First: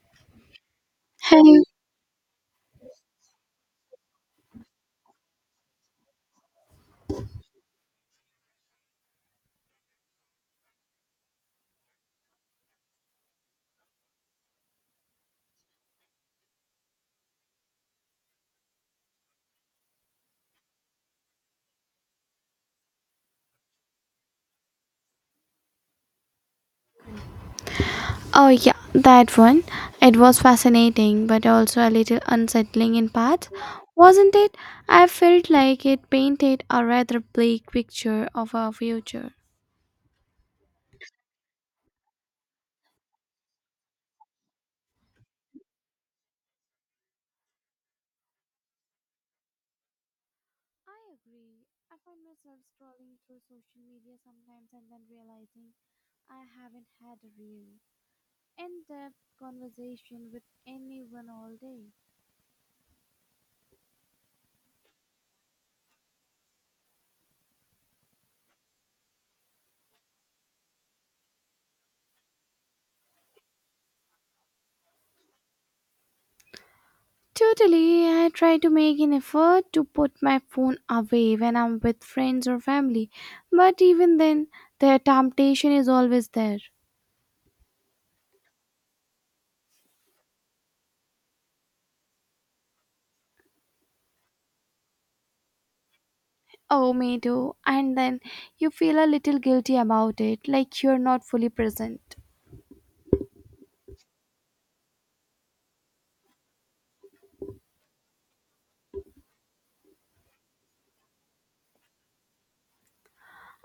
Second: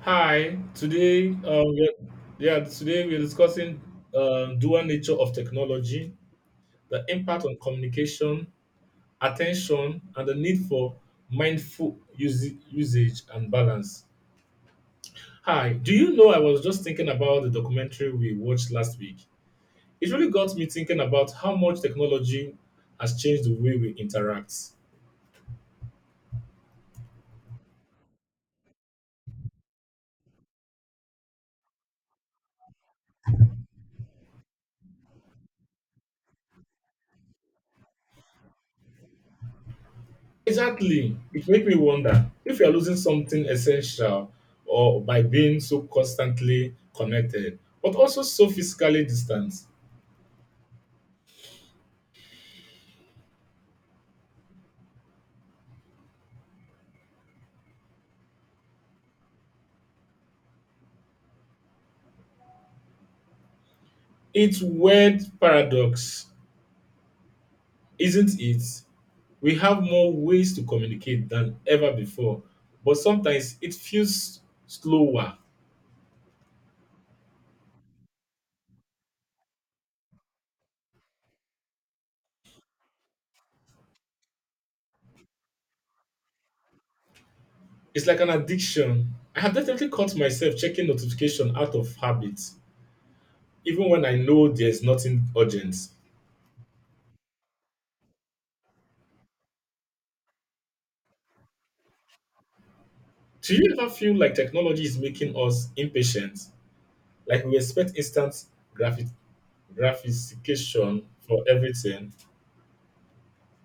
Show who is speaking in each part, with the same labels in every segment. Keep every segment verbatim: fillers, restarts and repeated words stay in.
Speaker 1: Hi, today, uh,
Speaker 2: Hey,
Speaker 1: we yeah, today we're discussing uh, dual nature of technology, the impact on communication, attention, and the need for mindful usi- usage and balance. Hi, do you know I was just thinking about the documentary we watched last week? It really got me thinking about how much technology has changed the way we interact.
Speaker 2: oh yeah, that one. It was fascinating, but also a little unsettling in parts, wasn't it? I felt like it painted a rather bleak picture of our future.
Speaker 1: Exactly. It makes me wonder if you are losing something essential or by being so constantly connected, but also so physically distant.
Speaker 2: I agree. I find myself scrolling through social media sometimes and then realizing I haven't had a real in depth conversation with anyone all day.
Speaker 1: It's weird paradox, isn't it? We have more ways to communicate than ever before, but sometimes it feels slower.
Speaker 2: Totally, I try to make an effort to put my phone away when I'm with friends or family, but even then, the temptation is always there.
Speaker 1: It's like an addiction. I have definitely caught myself checking notification out of habit, even when I know there's nothing urgent.
Speaker 2: Oh, me too. And then you feel a little guilty about it, like you're not fully present.
Speaker 1: Do you ever feel like technology is making us impatient? Like we expect instant graphic gratification for everything.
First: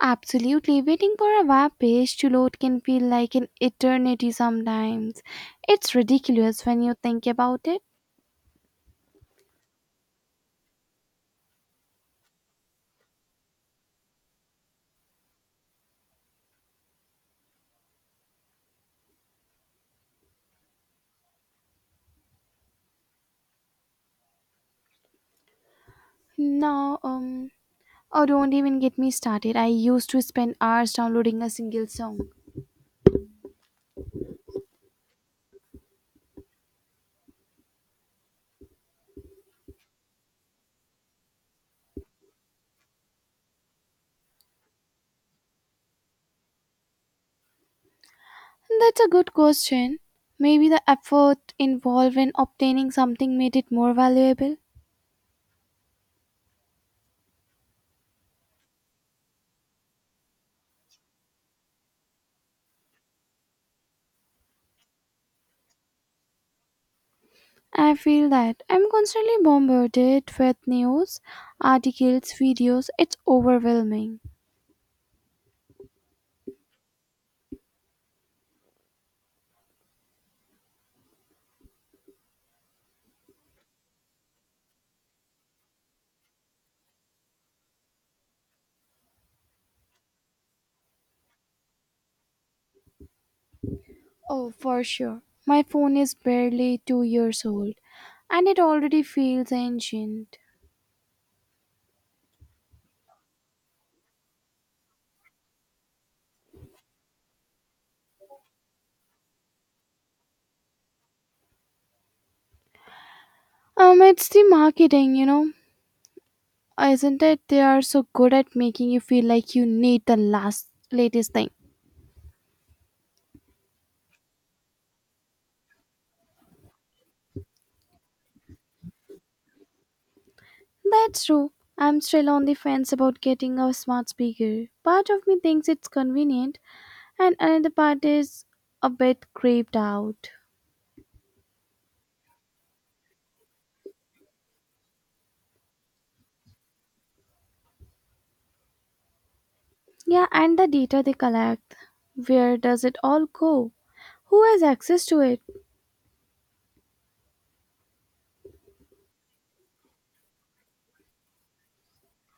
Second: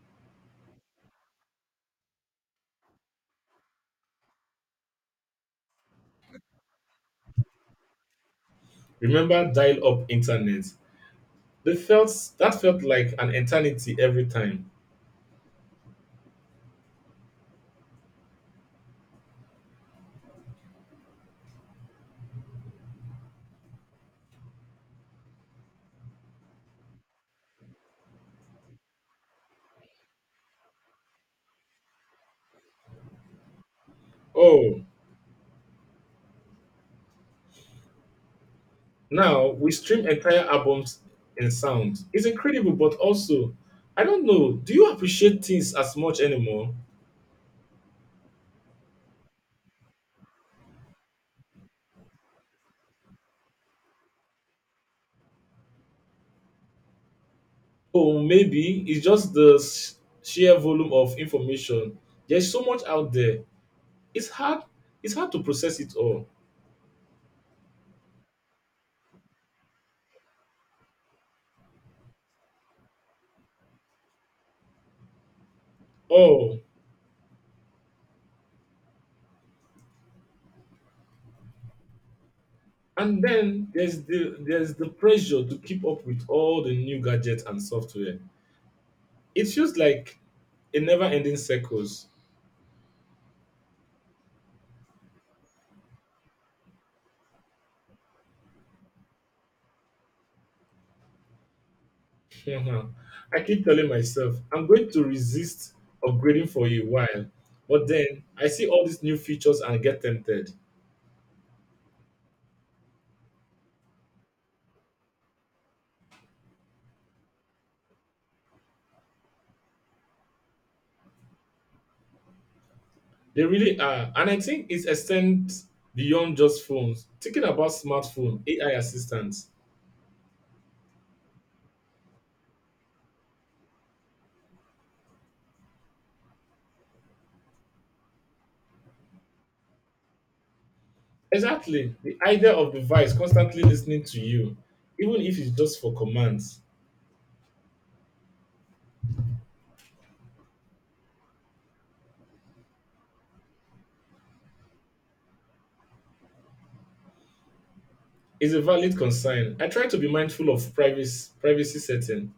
Speaker 2: Absolutely, waiting for a web page to load can feel like an eternity sometimes. It's ridiculous when you think about it.
Speaker 1: Remember dial-up internet? They felt that felt like an eternity every time.
Speaker 2: No, um, oh, don't even get me started. I used to spend hours downloading a single song.
Speaker 1: Oh, now we stream entire albums in sound. It's incredible, but also, I don't know. Do you appreciate things as much anymore?
Speaker 2: That's a good question. Maybe the effort involved in obtaining something made it more valuable.
Speaker 1: Oh, maybe it's just the s- sheer volume of information. There's so much out there. It's hard. It's hard to process it all.
Speaker 2: I feel that I'm constantly bombarded with news, articles, videos. It's overwhelming.
Speaker 1: Oh, and then there's the there's the pressure to keep up with all the new gadgets and software. It feels like a never-ending circles.
Speaker 2: Oh, for sure. My phone is barely two years old and it already feels ancient.
Speaker 1: I keep telling myself I'm going to resist upgrading for a while, but then I see all these new features and get tempted.
Speaker 2: Um, it's the marketing, you know, isn't it? They are so good at making you feel like you need the last, latest thing.
Speaker 1: They really are, and I think it extends beyond just phones. Thinking about smartphone A I assistants,
Speaker 2: That's true. I'm still on the fence about getting a smart speaker. Part of me thinks it's convenient, and another part is a bit creeped out.
Speaker 1: exactly the idea of device constantly listening to you, even if it's just for commands
Speaker 2: Yeah, and the data they collect. Where does it all go? Who has access to it?
Speaker 1: is a valid concern. I try to be mindful of privacy privacy setting,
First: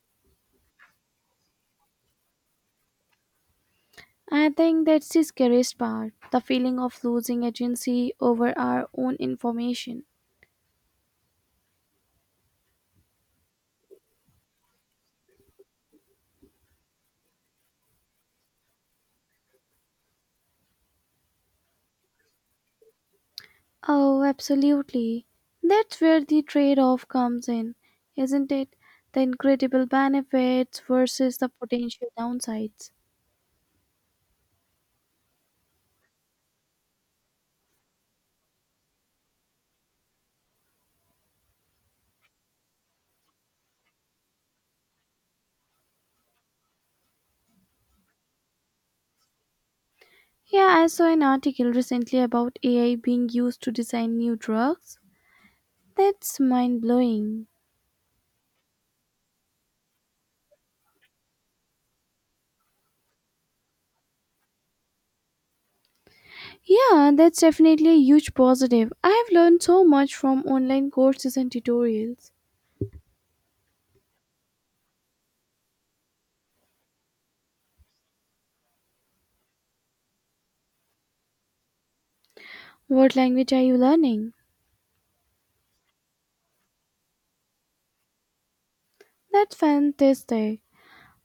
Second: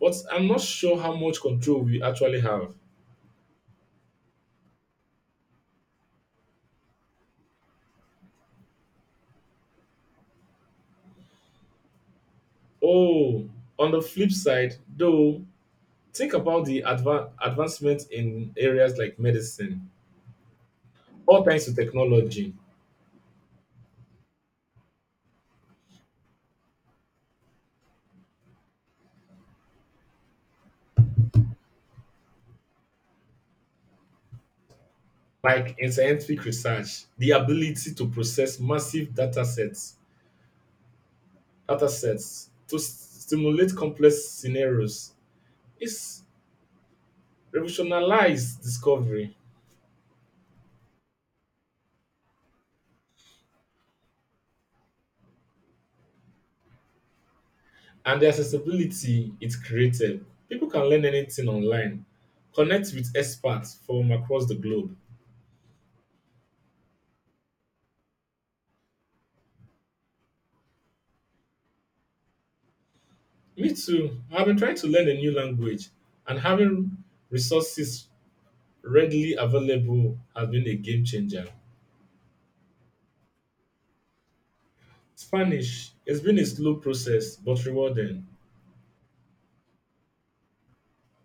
Speaker 1: but I'm not sure how much control we actually have.
Speaker 2: I think that's the scariest part the feeling of losing agency over our own information.
Speaker 1: Oh, on the flip side, though, think about the adva- advancement in areas like medicine, all thanks to technology,
Speaker 2: Oh, absolutely. That's where the trade off comes in, isn't it? The incredible benefits versus the potential downsides.
Speaker 1: like in scientific research, the ability to process massive data sets, data sets to s- stimulate complex scenarios is revolutionized discovery.
Speaker 2: Yeah, I saw an article recently about A I being used to design new drugs. That's mind blowing.
Speaker 1: And the accessibility it created. People can learn anything online, connect with experts from across the globe.
Speaker 2: Yeah, that's definitely a huge positive. I have learned so much from online courses and tutorials.
Speaker 1: Me too. I've been trying to learn a new language, and having resources readily available has been a game changer.
Speaker 2: What language are you learning?
Speaker 1: Spanish has been a slow process but rewarding.
Speaker 2: That's fantastic.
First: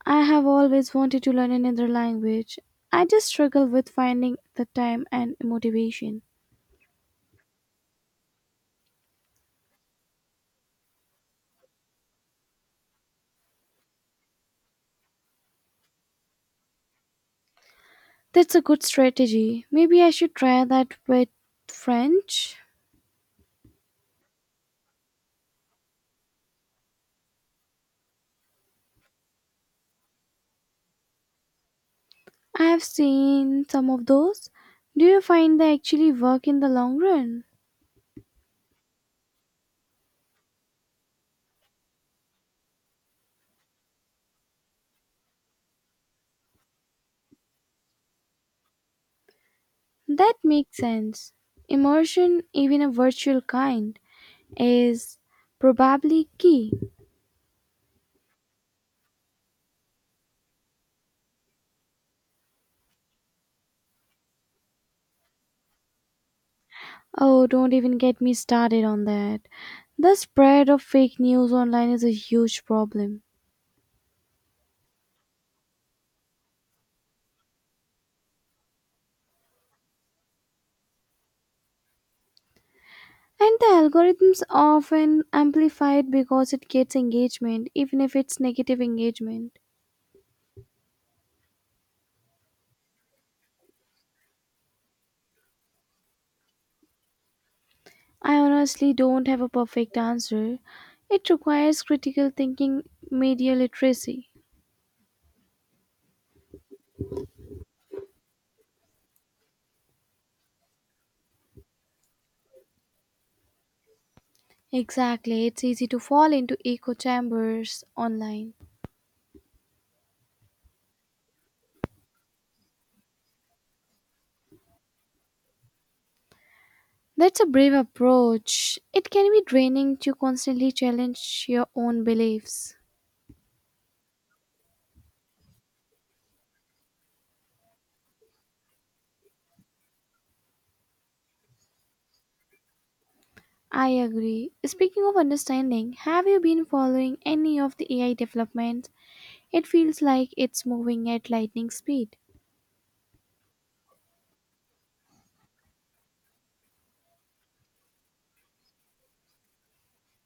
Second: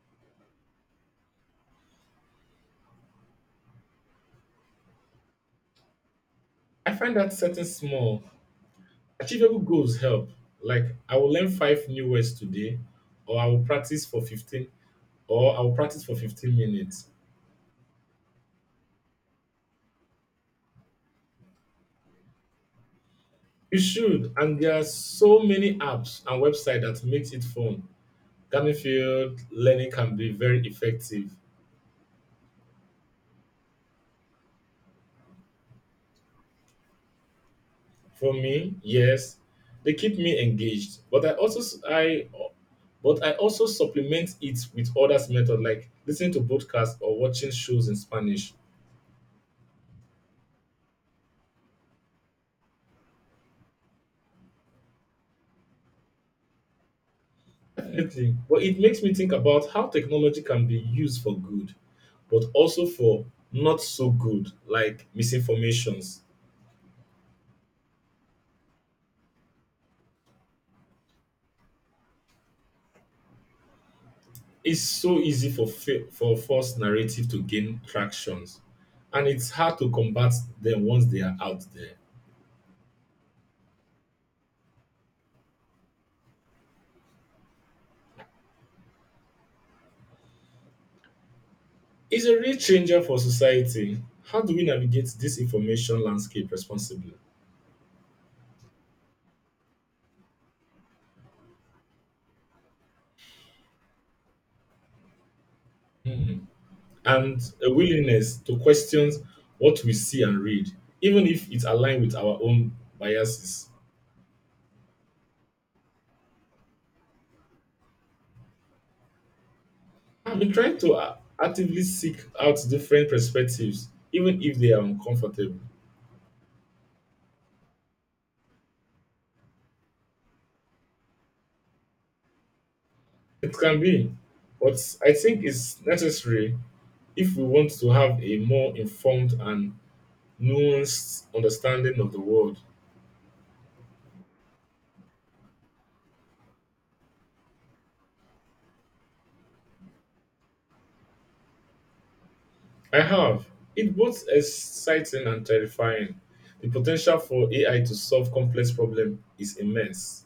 Speaker 2: I have always wanted to learn another language. I just struggle with finding the time and motivation.
Speaker 1: I find that setting small, achievable goals help. Like I will learn five new words today, or I will practice for fifteen, or I will practice for fifteen minutes.
Speaker 2: That's a good strategy. Maybe I should try that with French.
Speaker 1: You should, and there are so many apps and websites that makes it fun. Gamifield learning can be very effective.
Speaker 2: I have seen some of those. Do you find they actually work in the long run?
Speaker 1: For me, yes, they keep me engaged, but I also s- I but I also supplement it with others method like listening to podcasts or watching shows in Spanish.
Speaker 2: That makes sense. Immersion, even a virtual kind, is probably key.
Speaker 1: Definitely, but it makes me think about how technology can be used for good, but also for not so good, like misinformations.
Speaker 2: Oh, don't even get me started on that. The spread of fake news online is a huge problem.
Speaker 1: It's so easy for fa- for false narrative to gain tractions, and it's hard to combat them once they are out there.
Speaker 2: And the algorithms often amplify it because it gets engagement, even if it's negative engagement.
Speaker 1: It's a real changer for society. How do we navigate this information landscape responsibly?
Speaker 2: I honestly don't have a perfect answer. It requires critical thinking, media literacy.
Speaker 1: Hmm. And a willingness to question what we see and read, even if it aligns with our own biases.
Speaker 2: Exactly, it's easy to fall into echo chambers online.
Speaker 1: I've been trying to uh, actively seek out different perspectives, even if they are uncomfortable.
Speaker 2: That's a brave approach. It can be draining to constantly challenge your own beliefs.
Speaker 1: It can be, but I think it's necessary if we want to have a more informed and nuanced understanding of the world.
Speaker 2: I agree. Speaking of understanding, have you been following any of the A I developments? It feels like it's moving at lightning speed.
Speaker 1: I have. It. Both exciting and terrifying. The potential for A I to solve complex problems is immense.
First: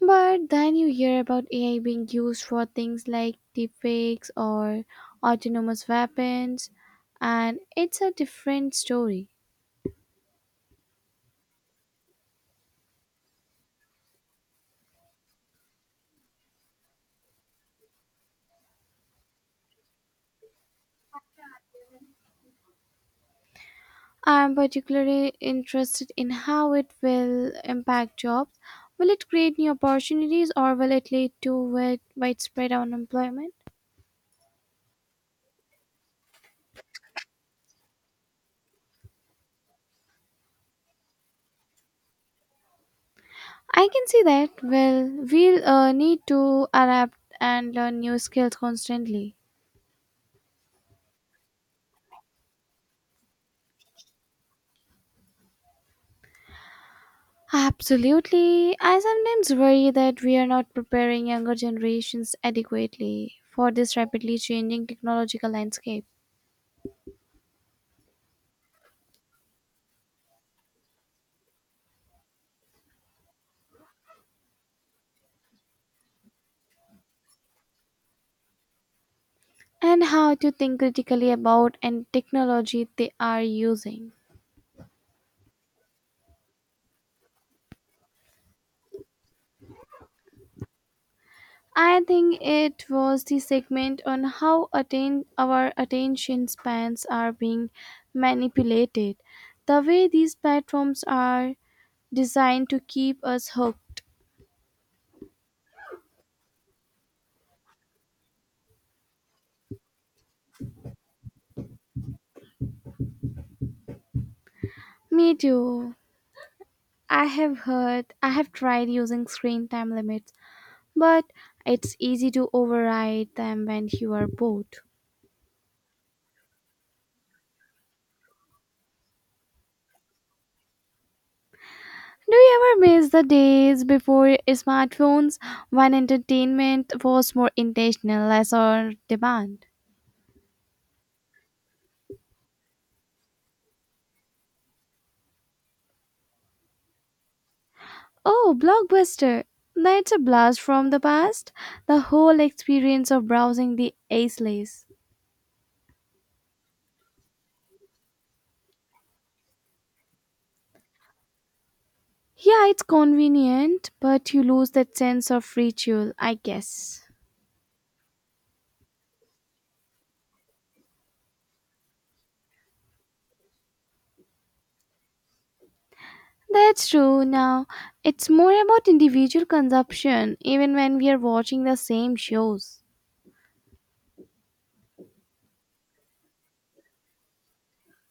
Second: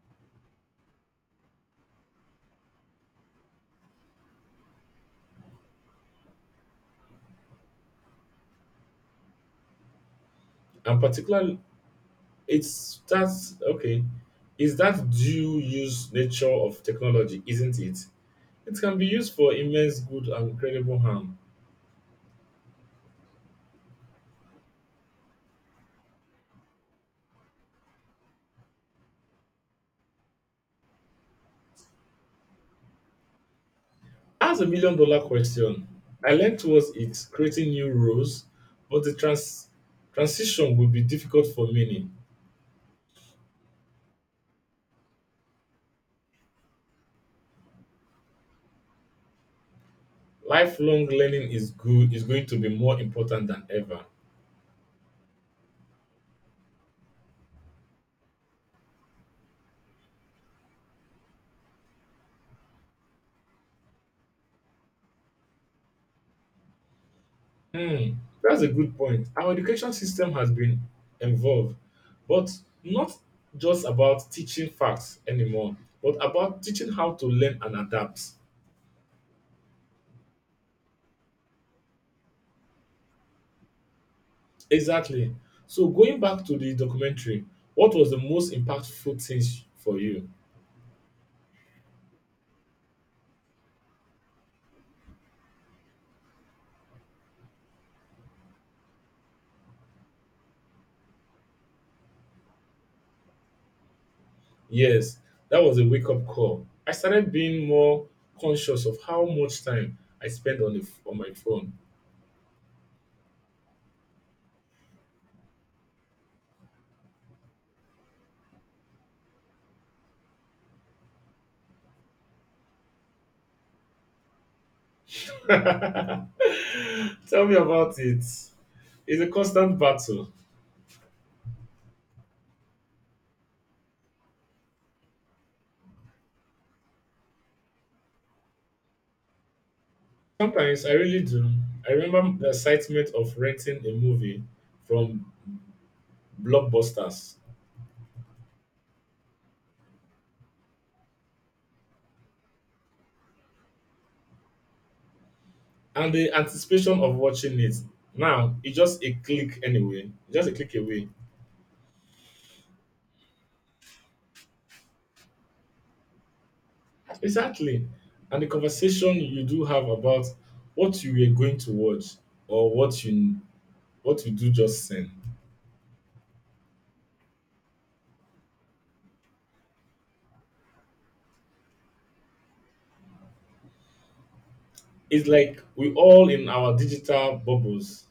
Speaker 2: But then you hear about A I being used for things like deepfakes or autonomous weapons, and it's a different story.
Speaker 1: And particularly, it's that, okay, is that due use nature of technology, isn't it? It can be used for immense good and incredible harm.
Speaker 2: I'm particularly interested in how it will impact jobs. Will it create new opportunities or will it lead to wide- widespread unemployment?
Speaker 1: As a million dollar question. I learned towards it, creating new roles, but the trans- transition will be difficult for many.
Speaker 2: I can see that. Well, we'll uh, need to adapt and learn new skills constantly.
Speaker 1: Lifelong learning is good is going to be more important than ever.
Speaker 2: Absolutely. I sometimes worry that we are not preparing younger generations adequately for this rapidly changing technological landscape
Speaker 1: Hmm, that's a good point. Our education system has been involved, but not just about teaching facts anymore, but about teaching how to learn and adapt.
Speaker 2: and how to think critically about and technology they are using.
Speaker 1: Exactly. So going back to the documentary, what was the most impactful thing for you?
Speaker 2: I think it was the segment on how attain our attention spans are being manipulated. The way these platforms are designed to keep us hooked.
Speaker 1: Yes, that was a wake up call. I started being more conscious of how much time I spend on the f- on my phone.
Speaker 2: Me too. I have heard, I have tried using screen time limits, but it's easy to override them when you are bored.
Speaker 1: Tell me about it. It's a constant battle.
Speaker 2: Do you ever miss the days before smartphones when entertainment was more intentional, less on demand?
Speaker 1: Sometimes I really do. I remember the excitement of renting a movie from Blockbusters
Speaker 2: Oh, Blockbuster! That's a blast from the past. The whole experience of browsing the aisles.
Speaker 1: and the anticipation of watching it. Now it's just a click anyway, just a click away.
Speaker 2: Yeah, it's convenient, but you lose that sense of ritual, I guess.
Speaker 1: Exactly. And the conversation you do have about what you were going to watch or what you what you do just send.
Speaker 2: That's true. Now, it's more about individual consumption, even when we are watching the same shows.
Speaker 1: It's like we all in our digital bubbles.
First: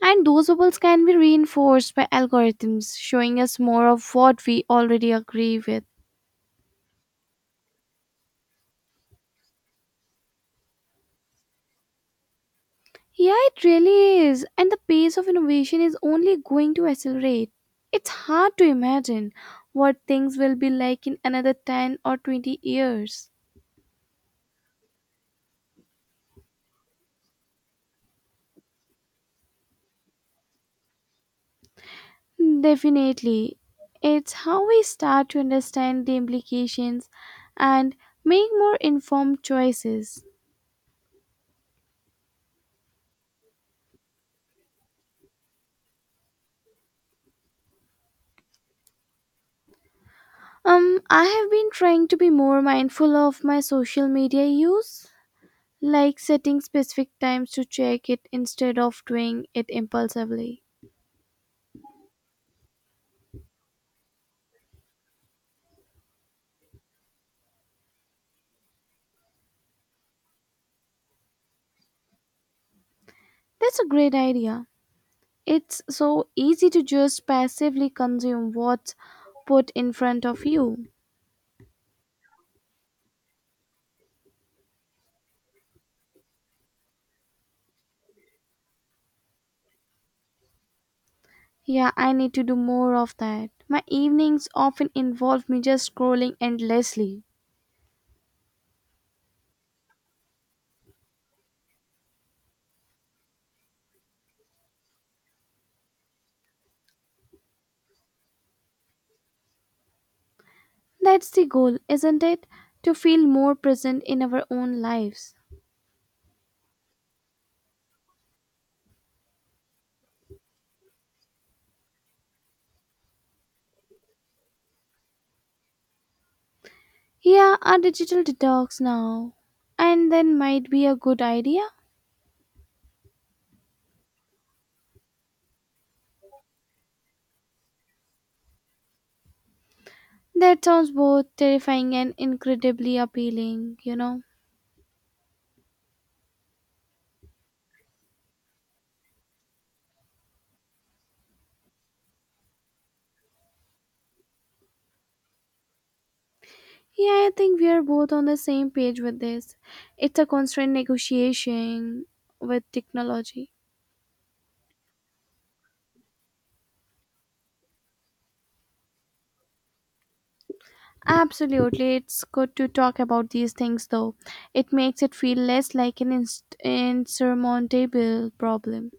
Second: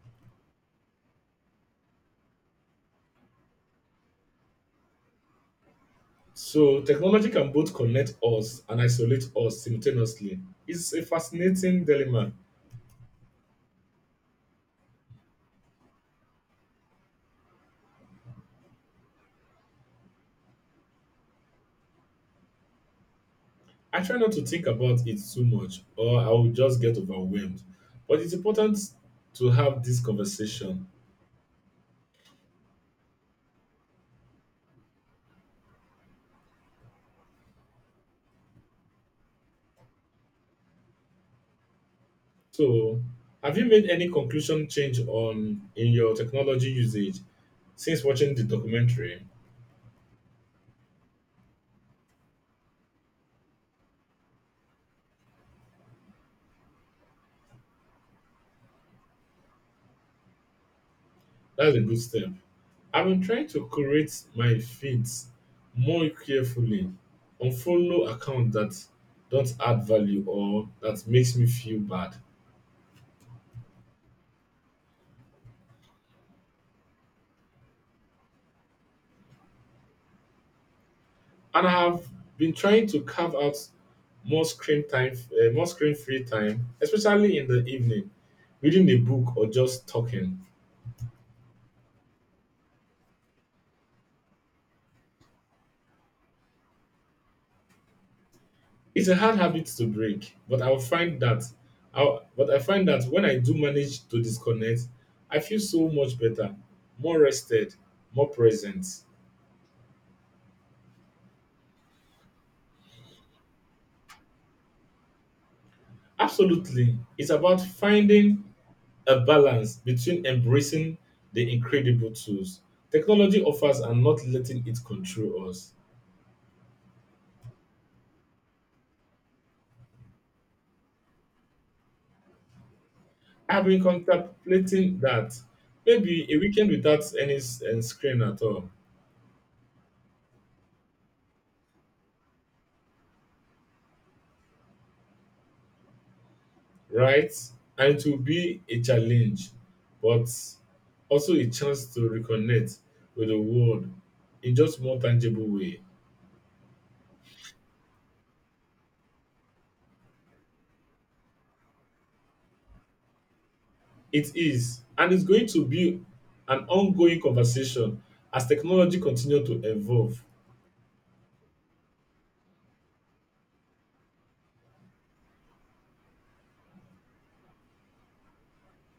Speaker 2: And those bubbles can be reinforced by algorithms showing us more of what we already agree with.
Speaker 1: So technology can both connect us and isolate us simultaneously. It's a fascinating dilemma.
Speaker 2: Yeah, it really is. And the pace of innovation is only going to accelerate. It's hard to imagine what things will be like in another ten or twenty years.
Speaker 1: I try not to think about it too much or I will just get overwhelmed. But it's important to have this conversation.
Speaker 2: Definitely. It's how we start to understand the implications and make more informed choices.
Speaker 1: So, have you made any conclusion change on in your technology usage since watching the documentary?
Speaker 2: Um, I have been trying to be more mindful of my social media use, like setting specific times to check it instead of doing it impulsively.
Speaker 1: That's a good step. I've been trying to curate my feeds more carefully, unfollow accounts that don't add value or that makes me feel bad,
Speaker 2: That's a great idea. It's so easy to just passively consume what's put in front of you.
Speaker 1: and I have been trying to carve out more screen time, uh, more screen free time, especially in the evening, reading a book or just talking.
Speaker 2: Yeah, I need to do more of that. My evenings often involve me just scrolling endlessly.
Speaker 1: It's a hard habit to break, but I'll find that I'll, but I find that when I do manage to disconnect, I feel so much better, more rested, more present.
Speaker 2: That's the goal, isn't it? To feel more present in our own lives.
Speaker 1: Absolutely. It's about finding a balance between embracing the incredible tools technology offers and not letting it control us.
Speaker 2: Yeah, a digital detox now. And then might be a good idea.
Speaker 1: I've been contemplating that maybe a weekend without any s- eh, screen at all,
Speaker 2: That sounds both terrifying and incredibly appealing, you know.
Speaker 1: right? And it will be a challenge, but also a chance to reconnect with the world in just more tangible way.
Speaker 2: Yeah, I think we are both on the same page with this. It's a constant negotiation with technology.
Speaker 1: It is, and it's going to be an ongoing conversation as technology continues to evolve.
Speaker 2: Absolutely. It's good to talk about these things though. It makes it feel less like an inst- insurmountable problem.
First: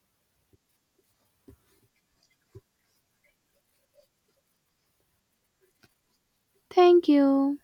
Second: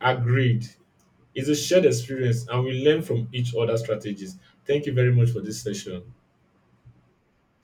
Speaker 1: Agreed. It's a shared experience, and we learn from each other's strategies. Thank you very much for this session.
Speaker 2: Thank you.